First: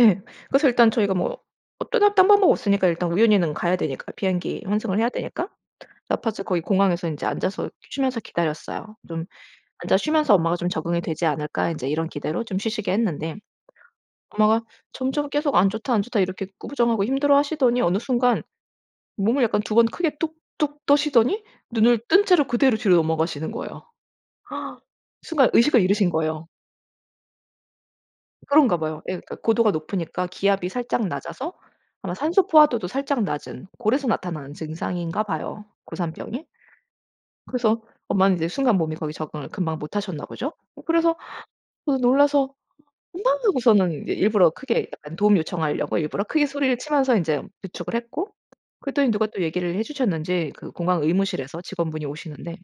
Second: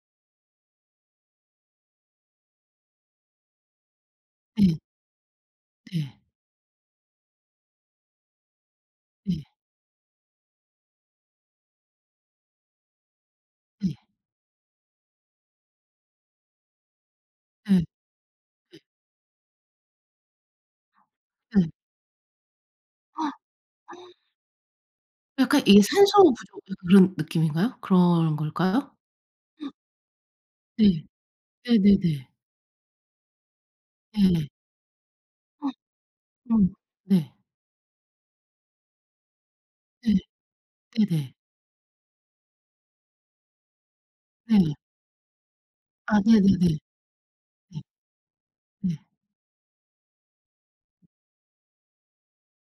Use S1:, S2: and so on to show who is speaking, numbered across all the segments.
S1: 예. 그래서 일단 저희가 뭐 어 떠날 딴 방법 없으니까 일단 우유니는 가야 되니까, 비행기
S2: 예.
S1: 환승을 해야 되니까
S2: 네.
S1: La Paz 거기 공항에서 인제 앉아서 쉬면서 기다렸어요. 좀
S2: 네.
S1: '앉아 쉬면서 엄마가 좀 적응이 되지 않을까.' 인제 이런 기대로 좀 쉬시게 했는데
S2: 예.
S1: 엄마가 점점 계속 안 좋다, 안 좋다. 이렇게 구부정하고
S2: 예.
S1: 힘들어하시더니 어느 순간
S2: 네.
S1: 몸을 약간 2 번 크게 뚝뚝 떠시더니
S2: 네.
S1: 눈을 뜬 채로 그대로 뒤로 넘어가시는 거예요. 순간
S2: 약간
S1: 의식을
S2: 이게
S1: 잃으신
S2: 산소
S1: 거예요.
S2: 부족 약간 그런 느낌인가요? 그런
S1: 그런가
S2: 걸까요?
S1: 봐요 예 그러니까 고도가 높으니까 기압이
S2: 네.
S1: 살짝 낮아서 아마
S2: 네네네.
S1: 산소 포화도도 살짝 낮은 그래서
S2: 네.
S1: 나타나는 증상인가 봐요 고산병이.
S2: 음 네.
S1: 그래서 엄마는 인제 순간 몸이 거기 적응을 금방
S2: 네
S1: 못하셨나 보죠? 어 그래서
S2: 네네.
S1: 놀라서 엄마 하고서는 인제 일부러
S2: 네.
S1: 크게 도움 요청하려고
S2: 아
S1: 일부러 크게 소리를
S2: 네네네.
S1: 치면서 인제
S2: 네.
S1: 부축을 했고
S2: 네.
S1: 그랬더니 누가 또 얘기를 해주셨는지 그 공항 의무실에서 직원분이 오시는데.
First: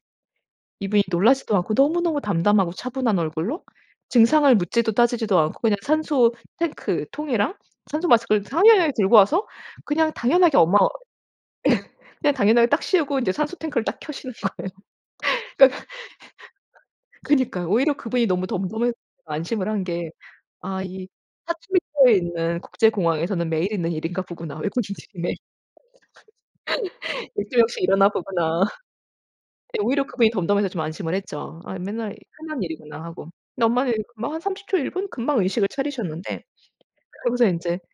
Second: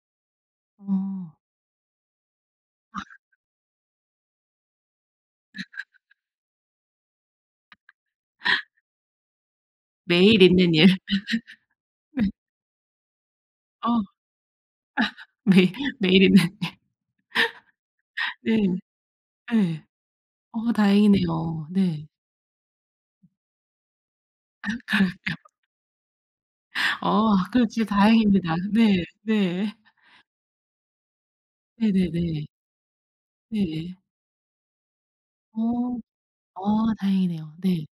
S1: 이분이
S2: 아.
S1: 놀라지도 않고 너무너무 담담하고 차분한 얼굴로 증상을 묻지도 따지지도 않고 그냥 산소 탱크 통이랑 산소마스크를 당연하게 들고 와서 그냥
S2: 매일
S1: 당연하게
S2: 있는
S1: 엄마
S2: 일. 네.
S1: 그냥 당연하게 딱 씌우고 이제 산소 탱크를
S2: 아
S1: 딱 켜시는 거예요.
S2: 매일,
S1: 그러니까,
S2: 매일 있는
S1: 그니까요. 오히려 그분이 너무
S2: 일.
S1: 덤덤해
S2: 네.
S1: 안심을 한
S2: 네.
S1: 게
S2: 어
S1: 아 이
S2: 다행이네요. 네.
S1: 파트리카에 있는 국제공항에서는 매일 있는 일인가 보구나
S2: 아
S1: 외국인들에게.
S2: 그럼요. 어
S1: 얘 또 역시
S2: 그렇지.
S1: 이러나
S2: 다행입니다.
S1: 보구나.
S2: 네. 네.
S1: 네 오히려 그분이 덤덤해서 좀 안심을 했죠 아 맨날
S2: 네네네.
S1: 흔한 일이구나 하고. 근데 엄마는
S2: 예예.
S1: 금방 한 30 초 1 분? 금방 의식을
S2: 어.
S1: 차리셨는데
S2: 어
S1: 그러면서
S2: 다행이네요.
S1: 인제
S2: 네.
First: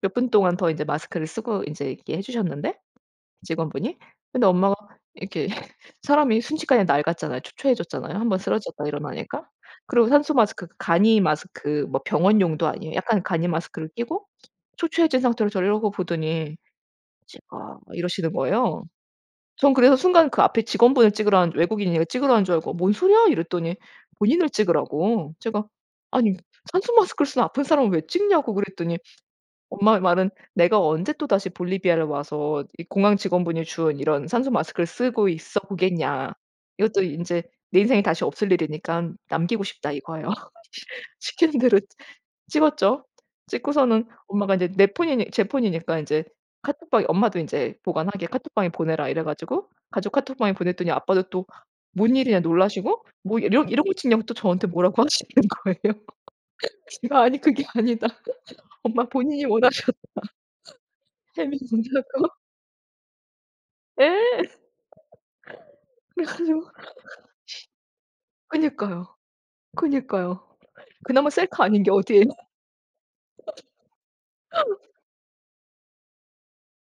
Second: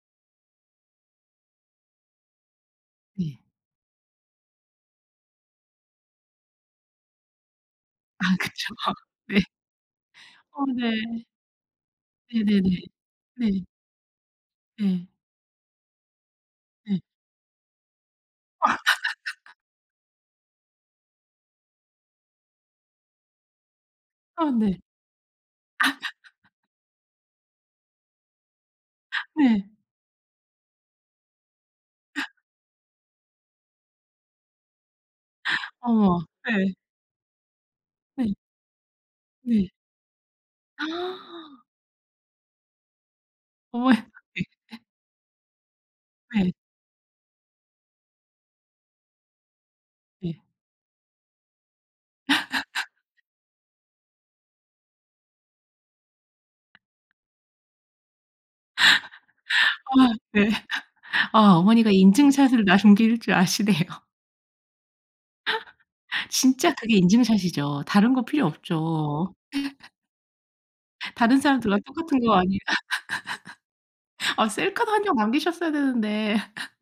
S1: 몇 분 동안 더 인제 마스크를 쓰고 인제 있게 해주셨는데
S2: 네.
S1: 직원분이 근데 엄마가 이렇게 사람이 순식간에 낡았잖아요, 초췌해졌잖아요
S2: 아
S1: 1 번
S2: 그쵸.
S1: 쓰러졌다
S2: 네.
S1: 일어나니까. 그리고
S2: 아
S1: 산소마스크 그 간이
S2: 네.
S1: 마스크 뭐 병원용도
S2: 네네네.
S1: 아니에요 약간 간이
S2: 네.
S1: 마스크를 끼고
S2: 네.
S1: 초췌해진 상태로 저를 이러고 보더니
S2: 네.
S1: "찍어." 막 이러시는 거예요. 전 그래서 순간 그 앞에 직원분을 찍으라는 줄 외국인 이거 찍으라는 하는 줄 알고 "뭔 소리야?" 이랬더니
S2: 아
S1: 본인을
S2: 네.
S1: 찍으라고. 제가 아니 산소마스크를 쓰는 아픈 사람을 왜 찍냐고 그랬더니
S2: 네.
S1: 엄마의 말은 내가 언제 또다시 볼리비아를 와서 이 공항 직원분이 준 이런 산소마스크를 쓰고 있어
S2: 어머
S1: 보겠냐.
S2: 네.
S1: 이것도 인제 내 인생에 다시
S2: 네.
S1: 없을 일이니깐 남기고
S2: 네.
S1: 싶다 이거예요. 시키는 대로 찍었죠. 찍고서는
S2: 어머야.
S1: 엄마가 인제
S2: 네.
S1: 내 폰이니 제 폰이니까 인제
S2: 네.
S1: 카톡방에 엄마도 인제 보관하게 카톡방에 보내라 이래 가지고 가족
S2: 네.
S1: 카톡방에 보냈더니 아빠도 또 뭔 일이냐 놀라시고 뭐 이런 이런 거 찍냐고 또 저한테 뭐라고 하시는 거예요. 제가 아니 그게 아니다. 엄마 본인이
S2: 아
S1: 원하셨다.
S2: 네. 아 어머니가
S1: [unintelligible]
S2: 인증샷을 남길 줄 아시네요.
S1: 예. 그래가지고
S2: 진짜 그게 인증샷이죠. 다른 거 필요
S1: 그니까요,
S2: 없죠.
S1: 그니까요. 그나마
S2: 다른
S1: 셀카
S2: 사람들과
S1: 아닌 게
S2: 똑같은
S1: 어디에요.
S2: 거 아니에 아 셀카도 1 장 남기셨어야 되는데